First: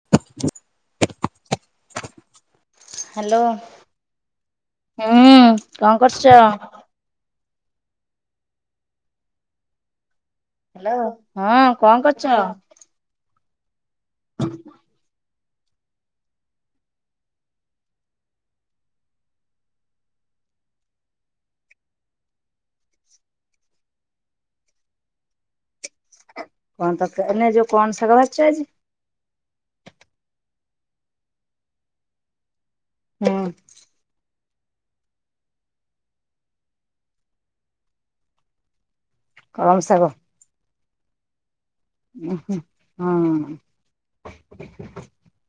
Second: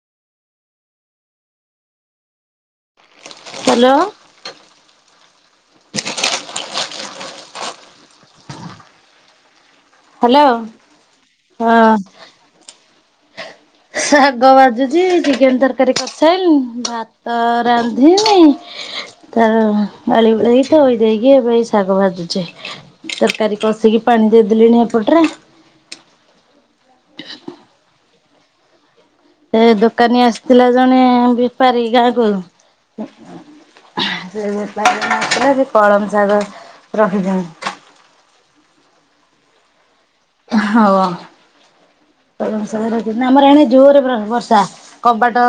[unintelligible] Hello hello ହୁଁ କଁ କରୁଚ। ହାଲୋ। ହାଲୋ ହଁ କଣ କରୁଚ। ଶାଗ ଭାଜୁଛି ଚିକେନ ତରକାରୀ କରି ସାଇଲିନି ଭାତ ରାନ୍ଧିଲି। ତାର ଗଳି ଗୁଳା କି ଥୋଇ ଦେକିଇ ଏବେ ହେଇ ଶାଗ ଭାଜୁଛି। ତରକାରୀ କଷିକି ପାଣି ଦେଇଦେଲିଣି ଏପଟରେ। କଣ ତ ଏ ଯୋଉ କଣ ଶାଗ ଭାଜିଛ ଆଜି? ସେ ଦୋକାନୀ ଆସିଥିଲା ଜଣେ ବେପାରୀ ଗାଁ କୁ। ହୁଁ ସେ [unintelligible] ସେ କଳମ ଶାଗ ରଖିଛନ୍ତି। କଳମ ଶାଗ। ହଁ ଉଁ ହୁଁ ହଁ। ଆମର ଏଣି ଜୋର ବ ବର୍ଷା କବାଟ ତ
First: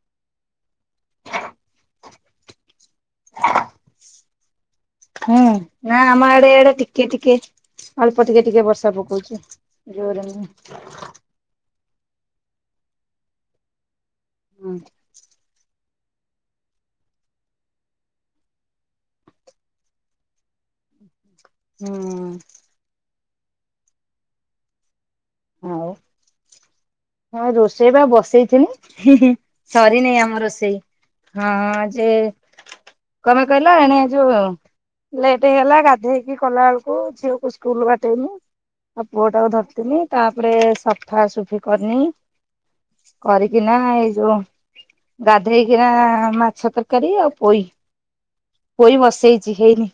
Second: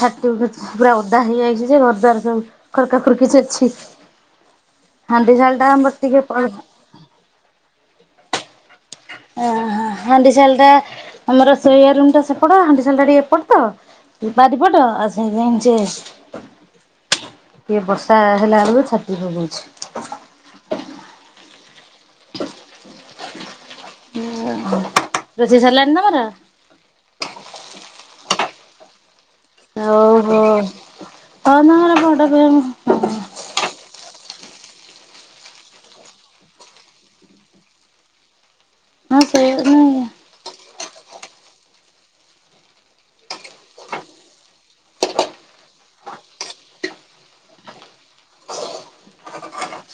ଛାତି [unintelligible] ପୁରା ଓଦା ହେଇଯାଇଛି ଯେ ଘର ଦ୍ୱାର ସବୁ ଖରକା ଖରକି ଅଛି। ହୁଁ ହାଣ୍ଡି ସାଳଟା ନା ଆମ ଟିକେ ଆଡେ ପଡ ଇଆଡେ ଟିକେ ଟିକେ ଅଳ୍ପ ଟିକେ ଟିକେ ବର୍ଷା ପକଉଛି ଜୋରେ ହାଣ୍ଡି ନୁହଁ। ଶାଳଟା ଆମର ଶୋଇବା ରୁମ୍ ଟା ସେପଟ ହାଣ୍ଡିଶାଳଟା ଏପଟ ତ। ଏଇ ହୁଁ ବାରିପଟ ଆଉ ସେ କିଏ ବର୍ଷା ହେଲା ବେଳକୁ ଛାତି ପକଉଛି। ହୁଁ। ରୋଷେଇ ସରିଲାଣି ଆଉ ତମର? ହଁ ରୋଷେଇ ବା ବସେଇଥିଲି। ସରିନି ଓହୋ ଆମ ହଁ ରୋଷେଇ ତମର ହଁ ସେ ବଡ ଫ୍ୟାମିଲି। କ କଲା ଏଣେ ଆ ଯୁ ଲେଟ୍ ହେଇଗଲା ଗାଧେଇକି କଲା ବେଳକୁ ଝିଅକୁ ସ୍କୁଲ ବାଟେଇଲି। ଆଉ ହଁ ପୁଅ ଟାକୁ ସେଇଆ ଧରିଥିଲି ନୁହେଁ ତାପରେ ସଫାସଫି କରିନି। କରିକି ନା ଏଇ ଯୋଉ ଗାଧେଇକିନା ମାଛ ତରକାରୀ ଆଉ ପୋଇ ପୋଇ ବସେଇଛି ହେଇନି।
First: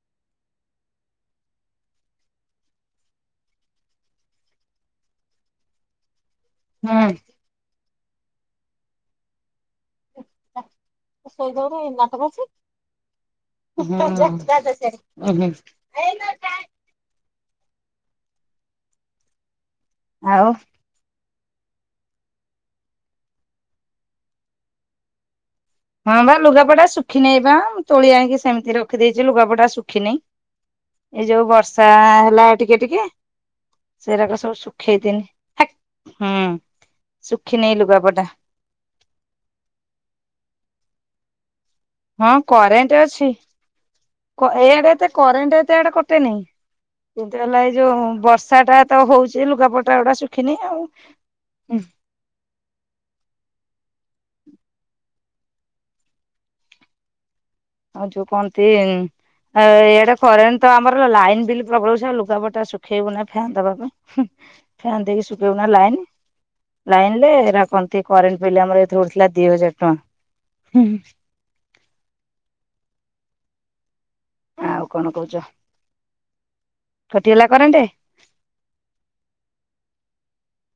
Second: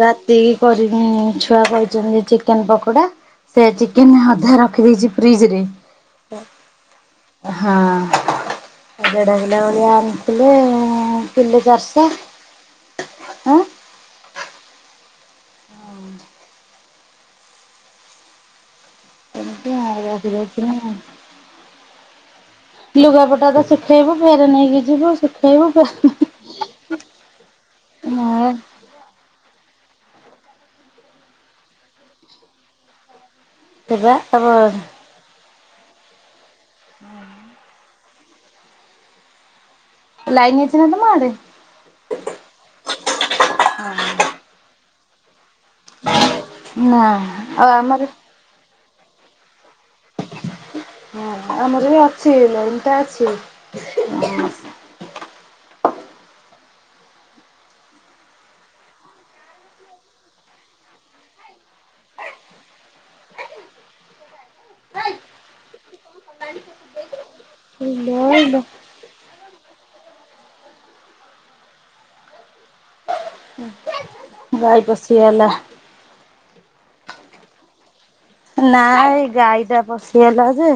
ରାତି କରିି ଛୁଆ କହିଛନ୍ତି ଚିକେନ ପକୋଡା। ସେ ଚିକେନ ଅଧା ରଖିଦେଇଛି ଫ୍ରିଜ ରେ। ହେଁ। ହଁ ଦେଢ଼କିଲୋ ଭଳିଆ ଆଣିଥିଲେ କିଲେ ଚାରିଶ ହୁଁ ହୁଁ। ସେମିତି ଆଉ ଆ [unintelligible] ଲୁଗାପଟା ତ ଶୁଖେଇବ ଫେର ନେଇକି ଯିବ ଶୁ ହଁ ବା ଲୁଗାପତା ଶୁଖି ନେଇ ବା ତୋଳି ଆଣିକି ହଁ। ସେମିତି ରଖ ରଖିଦେଇଛି ଲୁଗାପଟା ଶୁଖିନି ଏଇ ଯୋଉ ବର୍ଷା ହେଲା ଟିକେ ଟିକେ। ସେବା ସେଉରାକ ତମ ସବୁ ସୁଖେଇ ଦେଲି ହୁଁ। [inaudible] ଶୁଖି ନେଇ ଲୁଗା ପଟା। ଲାଇନ ଅଛି ନା ତମ ଆଡ଼େ। ହଁ କରେଣ୍ଟ ଅଛି କ ଏଇଆଡେ ତ କରେଣ୍ଟ ଅ ଏତେ ଆଡେ କଟେ ନେଇଁ। ନା କିନ୍ତୁ ହେଲା ଆଉ ଏଇ ଆମର ଯୋଉ ବର୍ଷା ଟା ତ ହଉଚି ଲୁଗାପ [unintelligible] ଶୁଖିନି ଆଉ। ସେ ଲାଇନ୍ ଟା ଅଛି। ହଁ ଆଉ ଯୋଉ କନ୍ତି। ଏଇଆଡେ କରେଣ୍ଟ ତ ଆମର ଲାଇନ ବିଲ ପ୍ରବଳ [unintelligible] ଆଉ ଲୁଗା ପଟା ଶୁଖେଇବୁ ନାଁ ଫ୍ୟାନ୍ ଦବା ପାଇଁ। ହୁଁ ଫ୍ୟାନ ଦେଇକି [unintelligible] ଲାଇନ ରେ ଏରା କହନ୍ତି କରେଣ୍ଟ ପିଲ୍ ଲୋ ଆମର ଏଥର ଉଠିଥିଲା ଦି ହଜାର ଟଙ୍କା। ହୁଁ। ଆଉ କଣ କହୁଚ କଟି ଗଲା କରେଣ୍ଟେ? ନା ଏଇ ଗାଈ ଟା ପଶିଗଲା ଯେ।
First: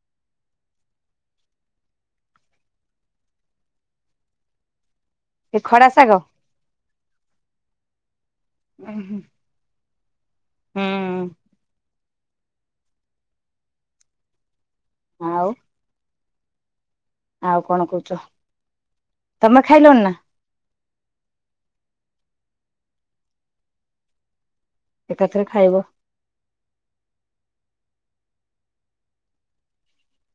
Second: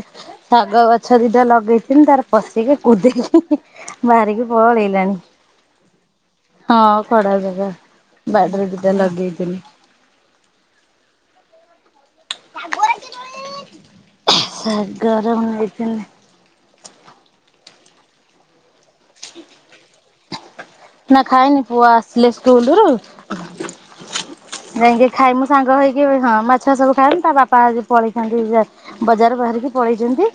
ଶାଗ ଗଛ ଦିଟା ଲଗେଇଥିଲି ତାର ପଶିକି କୁଦେଇକି ବାହାରିକି ପଳେଇଲାଣି। ଏ ଖଡା ଶାଗ। ହଁ ଖଡା [unintelligible] ବାଡିରେ ଦିଟା ଲଗେଇଥିଲି। ହୁଁ। ଆଉ [unintelligible] ଆଉ କଣ କୋହୁଚ ତମେ ଖାଇଲଣି ନା। ନା ଖାଇନି ପୁଅ ଆସିଲେ ସ୍କୁଲ ରୁ ଯାଇକି ଏକାଥରେ ଖାଇମୁଁ ଖାଇବ। ସାଙ୍ଗ ହେଇ ଗିବେ ହଁ ମା ଛୁଆ ସବୁ ଖାଇଆନ୍ତି ତା ବାପା ଆଜି ପଳେଇଛନ୍ତି ଜା ବଜାର ବାହାରିକି ପଳେଇଚନ୍ତି।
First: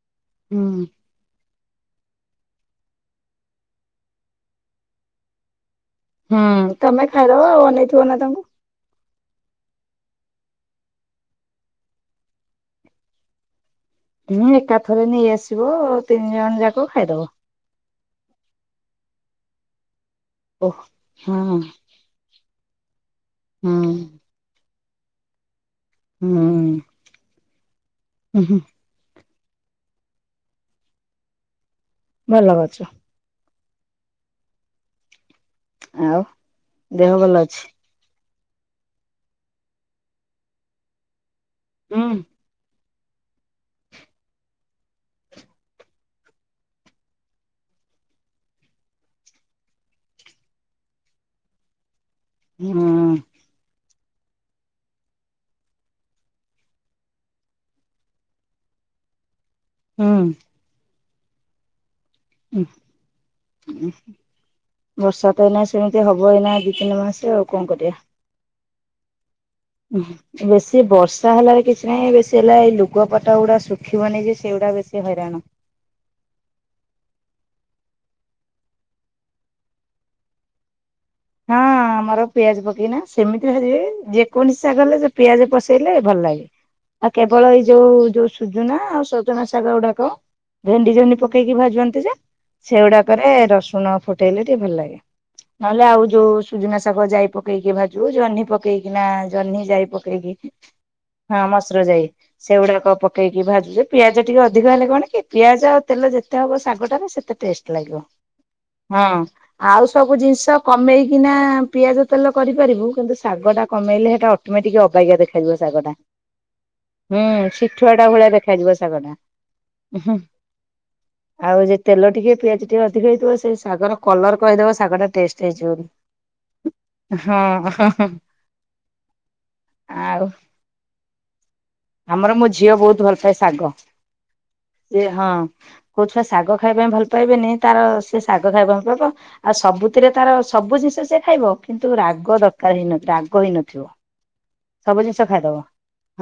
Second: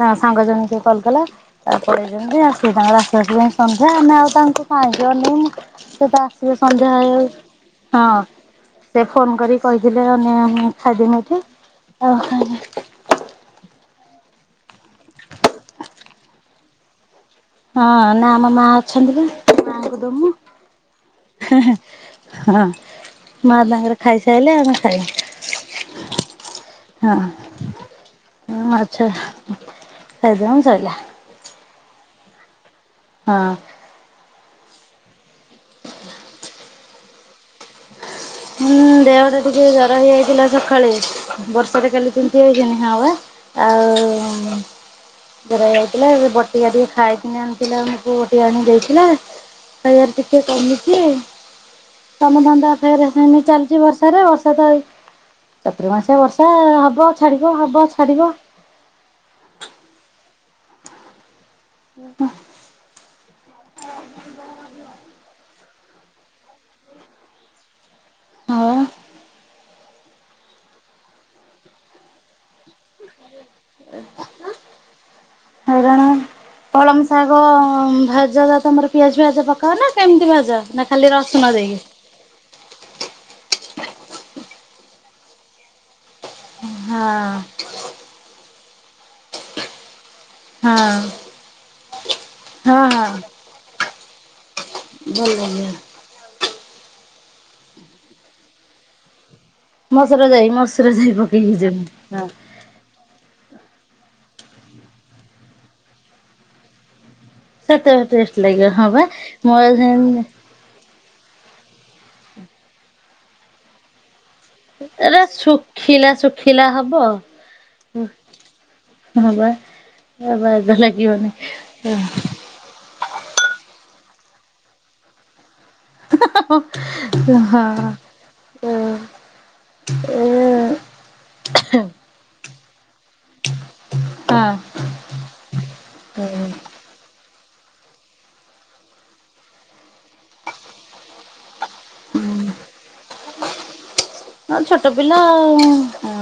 ତାଙ୍କ ସାଙ୍ଗ ହୁଁ ଜଣେ କିଏ କଲ କଲା ତ ପଳେଇଚନ୍ତି ଆଉ ସିଏ ତାଙ୍କର ଆସୁ ଆସୁ ଯାଇଁ ସନ୍ଧ୍ୟା ଆମେ ଆଉ ତାଙ୍କୁ [unintelligible] ସେ ତ ଆସିବେ ହୁଁ ସନ୍ଧ୍ୟା ତମେ ହେଇଯାଉ ଖାଇଦବ ଆଉ ଅନେଇଥିବ ନା ହଁ। ତାଙ୍କୁ। ସେ ଫୋନ କରି କହିଥିଲେ [unintelligible] ଖାଇଦେମି ଏଠି [unintelligible] ହୁଁ ଏକାଥରେ ନେଇଆସିବ ତିନି ଜଣ ଯାକ ଖାଇଦବ। ହଁ ନା ଆମ ମା ଅଛନ୍ତି ପା ମାଙ୍କୁ ଦୋମୁ। ଓହ ହଁ ହଁ ମା ହୁଁ ତାଙ୍କର ଖାଇସାରିଲେ ଆମେ ଖାଇବା। ହୁଁ। ହୁଁ ହୁଁ ହଁ ହଁ [unintelligible] ଚାଲ ଖାଇ ଦେ ଆମର ସରିଲା। ଭଲ କରିଚ। ହଁ। ଆଉ ଦେହ ଭଲ ଅଛି। ହୁଁ ଦେହ ଟା ଟିକେ ଜର ହେଇଯାଇଥିଲା ସକାଳେ ବର୍ଷାରେ ହୁଁ କାଲି ତି ଝିଅ [unintelligible] ଆଉ ଜର ହେଇଯାଇଥିଲା ଏବେ ବଟିକଆ ଟିକେ ଖାଇକିନି ଆଣିଥିଲା ଆମ ପୁଅ ବଟିକା ଆଣିକି ଦେଇଥିଲା। ସେଇଆ ଟିକେ କମିଛି ଆଉ ତ ଧନ୍ଦା ହୁଁ ଫେରେ। [unintelligible] ଚାଲିଚି ବର୍ଷାରେ ବର୍ଷା ତ ଏଇ ଚତୁର୍ମାସିଆ ବର୍ଷା ହବ ଛାଡ଼ିବ ହବ ଛାଡ଼ିବ। ହୁଁ। [unintelligible] [unintelligible] ବର୍ଷା ତ ଏଇନାଁ ସେମିତି ହେବ ଏଇନାଁ ଦୁଇ ତିନି ମାସ ଆଉ କଁ କରିବା। ଆଉ ବେଶୀ ବର୍ଷା ହେବାରେ କିଛି ନାହିଁ ବେଶୀ ହେଲା ଏଇ ଲୁ ଗପଟା ଗୁଡ଼ା ଶୁଖିବନି ଯେ ସେଇଗୁଡ଼ା ବେଶୀ ହଇରାଣ। [unintelligible] କଳମ ଶାଗ ଭାଜ ଯାହା ତମର ପିଆଜ ଫିଆଜ ପକାଅ ନା କେମିତି ଭାଜ ନା ଖାଲି ରସୁଣ ହଁ ଦେଇକି। ଆମର ପିଆଜ ପକେଇନା ସେମିତି ଭାଜିବେ ଯେକୌଣସି ଶାଗ ହେଲେ ସେ ପିଆଜ ପସେଇଲେ ଭଲ ଲାଗେ। ଆଉ ହଁ କେବଳ ଏଇ ଯୋଉ ଯୋଉ ସୁଜୁନା ଆଉ ସଜନା ସାଗ ଗୁଡାକ। ହଁ ଭେଣ୍ଡି ଜହ୍ନି ପକେଇକି ଭାଜନ୍ତି ଯେ ହଁ ହଁ। ସେଗୁଡାକରେ ରସୁଣ ଫୁଟେଇଲେ ଟିକେ ଭଲ ଲାଗେ। ଭଲ ଲାଗିବ। ନହେଲେ ଆଉ ଯୋଉ ସୁଜୁନା ଶାଗ ଯାଇ ପକେଇକି ଭାଜୁ ଜହ୍ନି ପକେଇକି ନା ଜହ୍ନି ଯାଇ ମସୁର ଯାଇ ପକେଇକି ମସୁର ଯାଇ ହଁ ପକେଇକି ମସୁର ଯେମିତି ଜାଇ। ହଁ ସେଗୁଡ଼ାକ ପକେଇକି ଭାଜୁଛେ ପିଆଜ ଟିକେ ଅଧିକ ହେଲେ କଣ କି ପିଆଜ ଆଉ ତେଲ ଯେତେ ହବ ଶାଗଟାରେ ସେତେ ଟଷ୍ଟ ସେତେ ଲାଗିବ ଟେଷ୍ଟ ଲାଗିବ ବା ହଁ ମୋର ଆଉ ସବୁ ସେମିତି ଜିନିଷ କମେଇକିନା ପିଆଜ ତେଲ କରିପାରିବୁ କିନ୍ତୁ ଶାଗଟା କମେଇଲେ ସେଟା ଅ ମେ ଟିକେ ଅବାଗିଆ ଏରା ଦେଖା ଯିବ ଶାଗଟା ଶୁଖିଲା ଶୁଖିଲା ହବ ହଁ ହୁଁ ଶିଠୁଆଟା ଭଳିଆ ଦେଖାଯିବ ଶାଗଟା। ବା ହୁଁ ବାଗ ଲାଗିବନି ଆଉ ଯ ହଁ। ତେଲ ଟିକେ ପିଆଜ ଦି ଅଧିକ ହେଇଥିବ ସେଇ ଶାଗର କଲର କହିଦବ ଶାଗ ଟା ଟେଷ୍ଟ ହେଇଚି ବୋଲି। ହଁ ଆଉ ଆମର ମୋ ଝିଅ ବହୁତ ଭଲ ପାଏ ଶାଗ ସିଏ ହଁ। କୋଉ ଛୁଆ ଶାଗ ଖାଇବା ପାଇଁ ଭଲ ପାଇବେନି ତାର ସେ ଶାଗ ଖାଇବା ପାଇଁ ପ ଆଉ ସବୁଥିରେ ତାର ସବୁ ଜିନିଷ ସେ ଖାଇବ କିନ୍ତୁ ରାଗ ଦରକାର ହେଇନଥିବ ରାଗ ହେଇନଥିବ ଛୋଟ ସବୁ ପିଲା ଜିନିଷ ଆଉ ଖାଇଦବ ହଁ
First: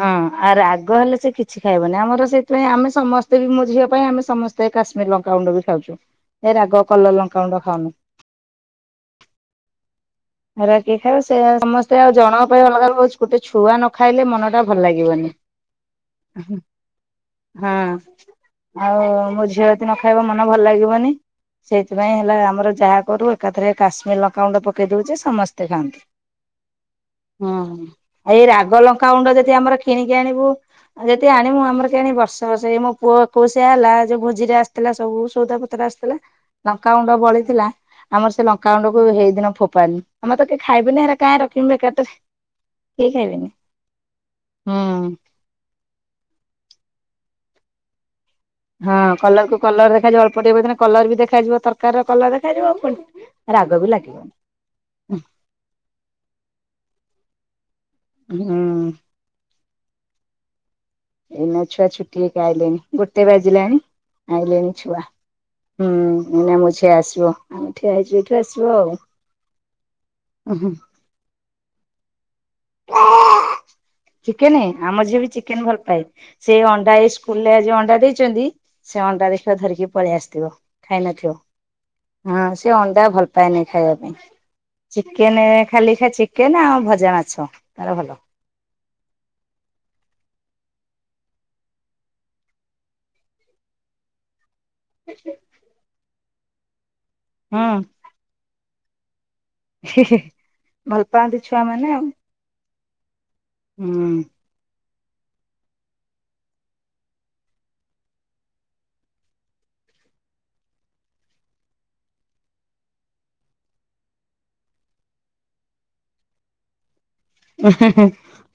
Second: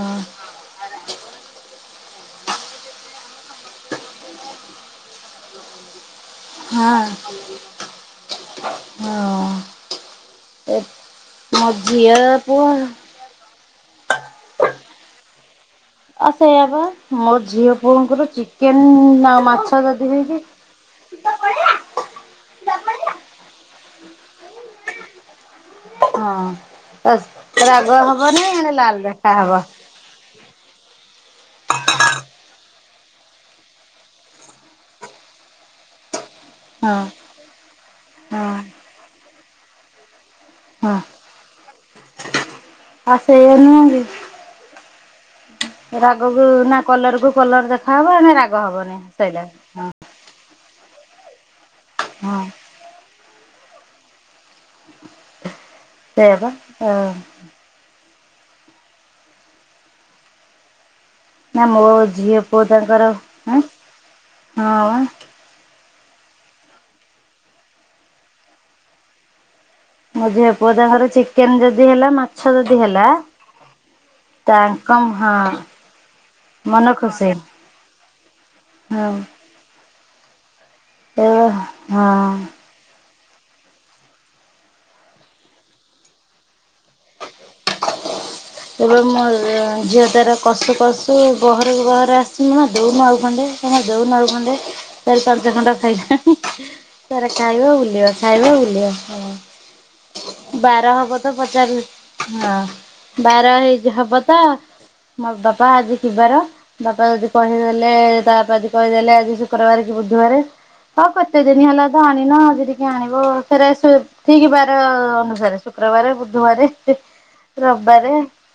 ହ ଆର୍ ରାଗ ହେଲେ ସେ କିଛି ଖାଇବନି ଆମର ସେଇଥିପାଇଁ ଆମେ ସମସ୍ତେ ବି ମୋ ଝିଅ ପାଇଁ ଆମେ ସମସ୍ତେ ସେ କାସ୍ମିର୍ ଲଙ୍କାଗୁଣ୍ଡ ବି ଖାଉଛୁ ଏ ରାଗ ହଁ କଲର ହଁ ଲଙ୍କାଗୁଣ୍ଡ ଖାଉନୁ ଏ ଅରୁଆ କିିଏ ଖାଇବ ସେ ମୋ ସମସ୍ତେ ଆଉ ଝିଅ ଜଣଙ୍କ ପାଇଁ ପୁଅ ଅଲଗା ହଉଛି ଗୋଟେ ଛୁଆ ନ ଖାଇଲେ ମନ ଟା ଭଲ ଲାଗିବନି ଆଉ ସେଇଆ ବା ମୋ ଝିଅ ହଁ ପୁଅଙ୍କର ଚିକେନ ଆଉ ମୋ ମାଛ ଝିଅ ଜତି ନ ଯଦି ଖାଇବ ହେଇଛି ମନ ଭଲ ଲାଗିବନି ସେଇଥିପାଇଁ ହେଲା ଆମର ଯାହା କରୁ ଏକାଥରେ କାଶ୍ମୀର ଲଙ୍କାଗୁଣ୍ଡ ପକେଇ ଦଉଛେ ସମସ୍ତେ ଖାଆନ୍ତି ହଁ ବାସ୍ ହୁଁ ରାଗ ହବନି ଏଇ ଆଡେ ରାଗ ଲାଲ ଦେଖା ଲଙ୍କାଗୁଣ୍ଡ ହବ ଯଦି ଆମର କିଣିକି ଆଣିବୁ ଯଦି ଆଣି ମୁଁ ଆମର କି ଆଣି ବର୍ଷ ବଷଇ ମୋ ପୁଅ ଏକୋସିିଆ ହେଲା ଯୋଉ ଭୋଜିରେ ଆସିଥିଲା ସବୁ ସଉଦାପତ୍ର ଆସି ହଁ ଲଙ୍କାଗୁଣ୍ଡ ବଳିଥିଲା ଆମର ସେ ହଁ ଲଙ୍କାଗୁଣ୍ଡ ହେଇ ଦିନ ଫୋଫାନି ଆମେ ତ କେଇ ହଁ ଖାଇବେନି ହେ କାଁ ରଖିମେ ବେକାରଟାରେ କେହି ଆଉ ଖାଇବେନି। ସେଇଆ ନୁହେଁ କି ହୁଁ ରାଗକୁ ନା କଲର କୁ କଲର ଦେଖାହବ ନା ରାଗ ହଁ ହବନି ସଇଲା କଲରକୁ କଲର ହଁ ଦେଖାଯିବ ଅଳ୍ପ ଟିକେ କ କଲର ବି ଦେଖାଯିବ ତରକାରୀ ର କଲର ହଁ ଦେଖାଯିବ ରାଗ ବି ଲାଗିବ ସେୟା ବା ହଁ ଉଁ ଏଇନା ନା ଛୁଆ ମୋ ଛୁଟି ହେଇକି ଝିଅ ପୁଅ ଆଇଲେଣି ତାଙ୍କର ଗୋଟେ ହଁ ବାଜିଲାଣି ଆଇଲେଣିି ହଁ ଛୁଆ ହୁଁ ନା ମୋ ଝିଅ ଆସିବ ଆମେ ଠିଆ ହେଇଚୁ ଏଇଠୁ ଆସିବ ଆଉ ମୋ ଝିଅ ଉହୁଁ ପୁଅ ତାଙ୍କର ଚିକେନ ଯଦି ହେଲା ମାଛ ଯଦି ହେଲା ଚିକେନେ ତାଙ୍କ ଆମ ଝିଅ ବି ହଁ ଚିକେନେ ଭଲ ପାଏ ସେ ମନ ଅଣ୍ଡା ଏଇ ଖୁସି ସ୍କୁଲ ରେ ଆଜି ଅଣ୍ଡା ଦେଇଛନ୍ତି ସେ ହଁ ଅଣ୍ଡା ଦେଖିବ ଧରିକି ପଳେଇ ଆସିଥିବ ଖାଇ ଏ ନଥିବ ହଁ ଟେ ଅଣ୍ଡା ଭଲ ପାଏନି ଖାଇବା ପାଇଁ ଚିକେନ ଖାଲି ଖା ଚିକେନ ଆଉ ଭଜା ମାଛ ତାର ଭଲ ତେବେ ମୋ ଝିଅ ତାର କଷୁ କଶୁ ବହରକୁ ବହର ଆସିନୁ ନା ଦେଉନୁ ଆଉ ଖଣ୍ଡେ ଦଉନୁ ଆଉ ଖଣ୍ଡେ ଚାର ପାଞ୍ଚ ଖଣ୍ଡ ଖାଇଲା ତାର ହୁଁ ଖାଇବ ବୁଲିବ ଖାଇବ ବୁଲିବ ବାର ଭଲ ହବ ତ ପାଆନ୍ତି ଛୁଆ ପଚାରୁ ମାନେ ଆଉ। ହଁ ବାର ହେଇ ହବ ତ ମୋ ବାପା ଆଜି କିବାର ବାପା ଯଦି କହିଦେଲେ ତା ବାପା ଯଦି କହିଦେଲେ ଆଜି ଶୁକ୍ରବାର କି ବୁଧବାରେ ହ କେତେ ଦିନି ହେଲା ତ ଆଣିନ ଆଯି ଟିକେ ଆଣିବ ଫେରେ ଠିକ୍ ବାର ଅନୁସାରେ ଶୁକ୍ରବାର ବୁଧବାର ହୁଁ ରବିବାରେ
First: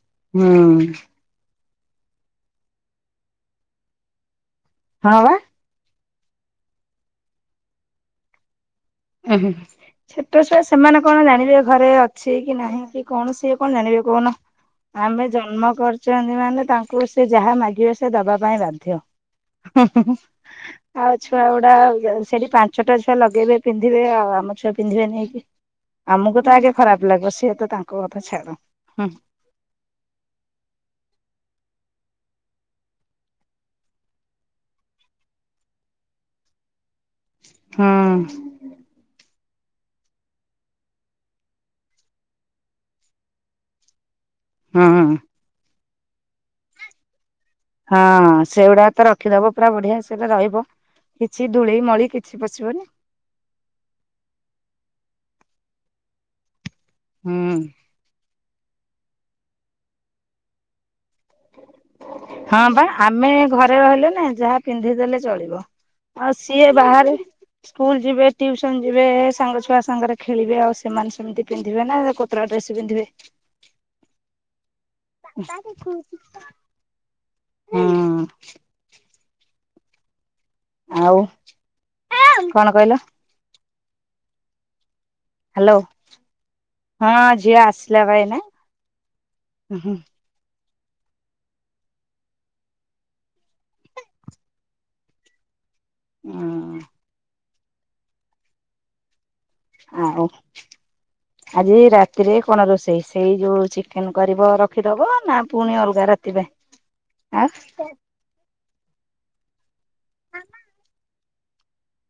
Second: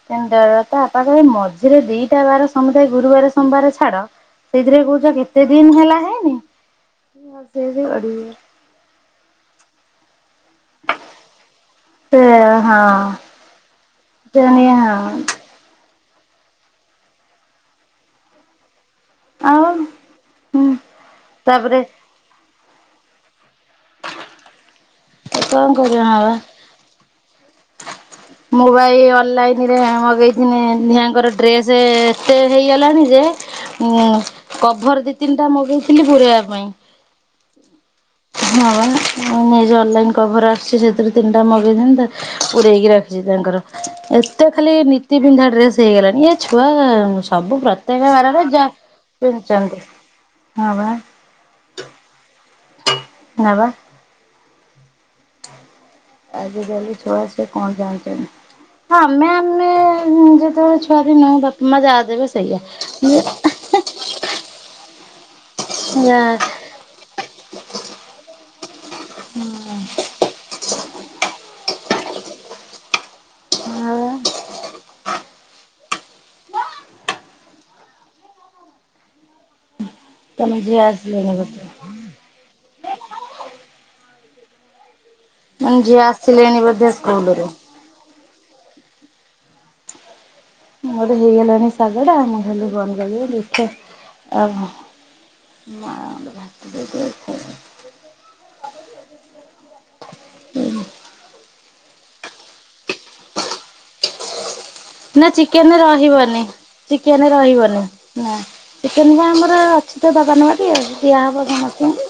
ତା ହୁଁ ବାପା କହିବେ ମ ଝିରେ ଦିଟା ବାର ସମୁଦାୟ ଗୁରୁବାର ସୋମବାର ଛାଡ ସେଇଥିରେ ବି କହୁଛ ହଁ ବା କେତେ ଦିନି ହେଲା ହେଇନି ହସି ହସି ଗଡିଯିବ ଉ ହୁ ଛୋଟ ଛୁଆ ସେମାନେ କଣ ଜାଣିବେ ଘରେ ଅଛି କି ନାହିଁ କି କୌଣସି କଣ ଜାଣିବେ କହୁନ ସେ ହଁ ଆମେ ଜନ୍ମ କରିଛନ୍ତି ମାନେ ତାଙ୍କୁ ସେ ଯାହା ମାଗିବ ସେ ଦବା ପାଇଁ ବାଧ୍ୟ ହୁଁ ଆଉ ହୁଁ ହୁଁ ଆଉ ଛୁଆ ଗୁଡା ତାପରେ ସେଠି ପାଞ୍ଚଟା ଛୁଆ ଲଗେଇବେ ପିନ୍ଧିବେ ଆଉ ଆମ ଛୁଆ ପିନ୍ଧିବେ ନେଇକି କଣ କରିବା ବା ଆମକୁ ତ ଆଗେ ଖରାପ ଲାଗିବ ସିଏ ତ ତାଙ୍କ କଥା ଛାଡ ମୁଁ ବା ଏଇ ହୁଁ ଅନଲାଇନ ରେ ମଗେଇଥିନି ଧିଆଁଙ୍କର ଡ୍ରେସ ଏତେ ହେଇଗଲାଣି ଯେ ଉଁ କଭର ଦି ତିନିଟା ମଗେଇଥିଲି ପୁରାଇବା ପାଇଁ ହଁ ହଁ ବା ମୋ ଯେଉଁ ଅନଲାଇନ୍ କଭର୍ ଆସୁଛି ସେଥିରୁ ତିନିଟା ମଗେଇଥିନିତ ପୁରେଇକି ରଖିଛି ତାଙ୍କର ଏ ଏତେ ଖାଲି ହୁଁ। ନୀତି ବିିନ୍ଧା ଡ୍ରେସ୍ ହେଇଗଲାଣି ଏ ଛୁଆ ସବୁ ପ୍ର ହଁ ସେଗୁଡାକ ତ ରଖିଦବ ପୁରା ବଢିଆ ସେ ରହିବ ହଁ ବା କିଛି ଧୁଳି ମଳି କିଛି ପଶିବନି। ହଁ ବା। ଆଜିକାଲି ଛୁଆ ସେ ହୁଁ କଣ ଜାଣିଚନ୍ତି? ହଁ ଆମେ ମାନେ ଯେତେବେଳେ ଛୁଆଥିନୁ ତ ତ ମଜା ଅ ହଁ ବା ଆମେ ଘରେ ରହିଲେ ନା ଯାହା ପିନ୍ଧିଦେଲେ ଚଳିବ। ଆଉ ସିଏ ଇଏ ବାହାରେ ସ୍କୁଲ ଯିବେ ଟିଉସନ ଯିବେ ସାଙ୍ଗ ଛୁଆ ସାଙ୍ଗରେ ଖେଳିବେ ଆଉ ସେମାନେ ସ ଏମିତି ପିନ୍ଧିବେ ନା କୋତୋରା ଡ୍ରେସ ପିନ୍ଧିବେ? ହୁଁ। ତମେ ଝିଅ ଆଉ ଆସିଲେଣି ବୋଧେ। କଣ କହିଲ? ହାଲୋ ମାନେ ଝିଅ ଆସିଲେଣି ବୋଧେ ହଁ ସ୍କୁଲରୁ। ଝିଅ ଆସିଲା ବା ଏଇନା। ମୁଁଟେ ହେଇଗଲାଣି ଶାଗ ଟା ମୁଁ କହଲି ବନ୍ଦ କରିବି ଦେଖିବା। ଏ ଉ ନାଁ। ହଁ। [unintelligible] ହଁ ଅ। ଆଜି ରାତିରେ କଣ ରୋଷେଇ ସେଇ ଯୋଉ ଚିକେନ କରିବ ର ନା ଚିକେନ ରହିବନି ଚିକେନ ଆ ରହିବନି। ନା ଚିକେନ ବା ଆମର ଅଛି ତ ଦୋକାନ ବାଡି ଦିଆହେବ ସମସ୍ତଙ୍କୁ।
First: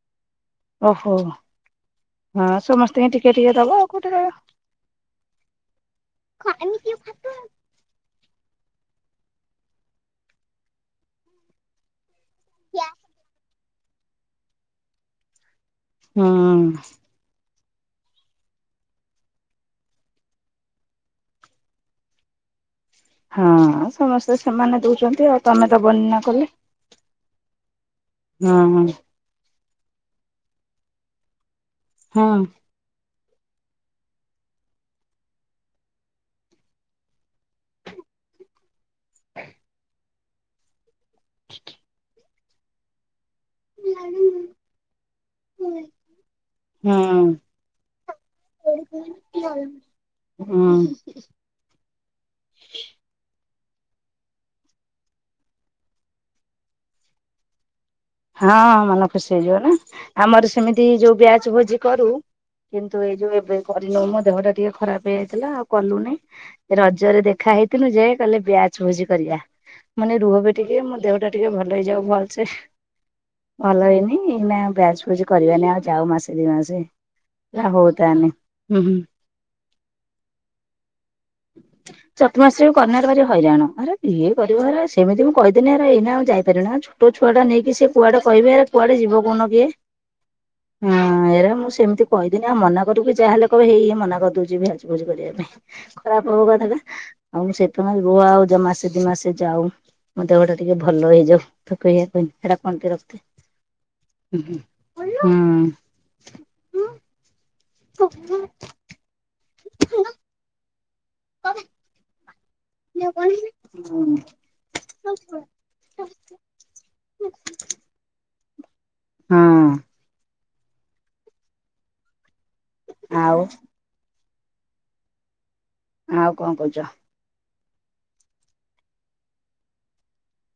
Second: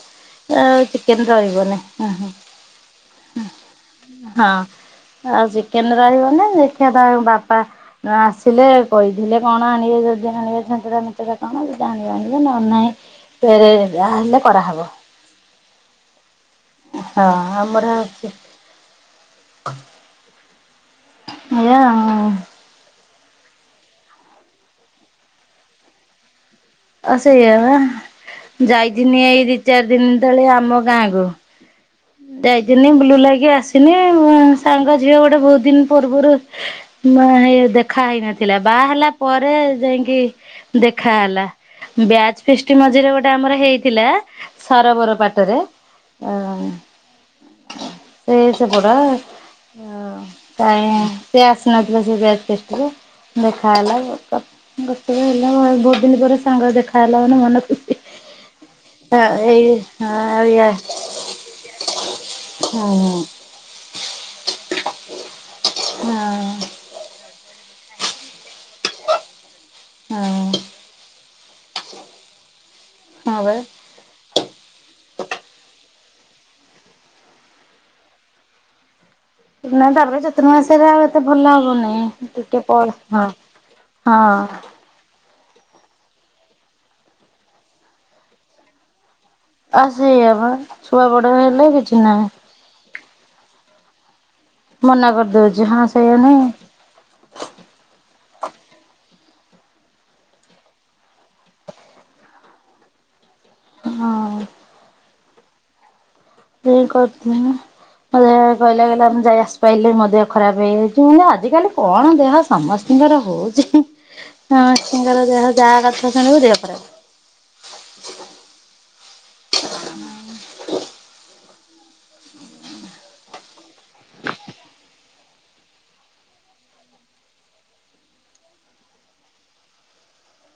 ଅ ଓହୋ ଚିକେନ ରହିବନି ଅ ହଁ ସମସ୍ତଙ୍କୁ ଟିକେ ଟିକେ ଦବ ଆଉ କୋଉଠି ରହିବ। ହଁ ହଁ। ଆଉ ଚିକେନ ରହିବ ନି ଦେଖିବା ତାଙ୍କ ବା ପା ଆସିଲେ କହିଥିଲେ କଣ ଆଣିବେ ଯଦି ଆଣିବେ ଚ୍ଛେଞ୍ଚେଡା ମେଚେଡା। କଣ ଯଦି ଆଣିବେ ଆଣିବେ ନହେଲେ ନାଇଁ ପେରେ ଯାହା ହେଲେ କରାହେବ। ହୁଁ। ହଁ ଆମର ଅଛି। ଏଇଆ ଆଉ। ହଁ ସମସ୍ତେ ସମାନ ଦଉଚନ୍ତି ଆଉ। ତମେ ଦବନି ନା କଲେ ଅ ସେଇଆ ବା ହଁ ଯାଇଥିନି ଏଇ ଦି ଚାରି ଦିନ ତଳେ ଆମ ଗାଁ କୁ। ହଁ ଯାଇଥିଲି ବ୍ଲୁ ଲାଗି ଆସିନି ସାଙ୍ଗ ଝିଅ ଗୋଟେ ବହୁତ ଦିନ ପୂର୍ବରୁ ନା ଏଇ ଦେଖା ହେଇ ନଥିଲା ବାହା ହେଲା ପରେ ଯାଇକି ଦେଖାହେଲା। ବ୍ୟାଚ ଫେଷ୍ଟ ମଝିରେ ଗୋଟେ ଆମର ହେଇଥିଲା ସାରବର ପାଟରେ ଅ ହଁ ସେଇ ସେ ପଟ ଅ ହୁଁ ହୁଁ କାଇଁ ସେ ଆସ ସି ନ ଥିଲା ସେ ବ୍ୟାଚ୍ ଫିଷ୍ଟରେ। ଦେଖା ହେଲା ଗ ଗୋଟେ ହେଲା ବହୁତ ଦିନ ପରେ ସାଙ୍ଗ ଦେଖା ହେଲା ମାନେ ମନ ଖୁ ହଁ ମନ ଖୁସି ହେଇଯିବ ନା। ହଁ ଆମର ଏଇଆ ସେମିତି ଯୋଉ ବ୍ୟାଚ ଭୋଜି କରୁ ହଁ କିନ୍ତୁ ଏଇ ଯୋଉ ଏବେ କରିନଉ ମୋ ଦେହ ଟା ଟିକେ ଖରାପ ହେଇଯାଇଥିଲା ଆଉ କଲୁନାଇଁ। ହଁ ରଜରେ ଦେଖା ହେଇଥିଲୁ ଯେ କହିଲେ ବ୍ୟାଚ ବୁଜି କରିବା। ମାନେ ରୁହ ବେ ହଁ। ଟିକେ ମୋ ଦେହ ଟା ଟିକେ ଭଲ ହେଇଯାଉ ଭଲସେ। ହଁ ବା। ଭଲ ହେଇନି ଏଇନା ବ୍ୟାଚ ଭୋଜି କରିବାନି ଆଉ ଯାଉ ମାସେ ଦି ମାସେ। ହେ ହଉ ତାହେଲେ ହୁଁ ହଁ। ନା ତାପରେ ଚତୁର୍ମାସରେ ଆଉ ଏତେ ଭଲ ହବନି। ଟିକେ ପରେ ହଁ ଇଏ ହଁ ପରିବାର ଅଛି। ଏମିତି ମୁ କହିଦେନି ଆରେ ଏଇନା ଆଉ ଯାଇପାରିବିନି ନା ଛୋଟ ଛୁଆଟା ନେଇକି ସେ କୁଆଡେ କହିବେ କୁଆଡେ ଯିବ କହୁନ। ଇଏ ଆଉ ସେଇଆ ବା ଛୁଆ ବଡ ହଁ ଏରା ହେଲେ ମୁଁ କିଛି ସେମତି ନାହିଁ। କହିଦେଲି ସେ ଆଉ ମନା କରୁ କି ଯାହାହେଲେ କହିବ ହେଇ ଇଏ ମନା କରିଦଉଛି ବ୍ୟାଚ ଭୋଜି ମନା କରିବା ପାଇଁ କରିଦଉଛି ହଁ ସେଇଆ ଖରାପ ହବ ନାଇଁ କଥାଟା। ଆଉ ମୁ ସେଥିପାଇଁ ରୁହ ଆଉ ଯ ମାସେ ଦି ମାସେ ଯାଉ। ମୋ ଦେହ ଟା ଟିକେ ଭଲ ହେଇଯାଉ ତାକୁ ଏଇଆ କହିଲି। ସେଟା କଣନ୍ତି ରଖେ ହଁ ଉଁ ହୁଁ ଗୁଲୁ ହୁଁ। ହେ କଥା ହୁଁ ଏଇଆ କହିଲା କହିଲା ମୁଁ ଯାଇ ଆସିପାଇଲିନି ମୋ ଦେହ ଖରାପ ହେଇଯାଇ ଶୁଣୁନ ଆଜିିକାଲି କଣ ଦେହ ସମସ୍ତିଙ୍କର ହଉଛି ହୁଁ ସମସ୍ତିଙ୍କର ଯାହା ଯାହା କଥା ଶୁଣିବୁ ଦେହ ଖରାପ। ହଁ। ଆଉ ଆଉ କଣ କଉଚ?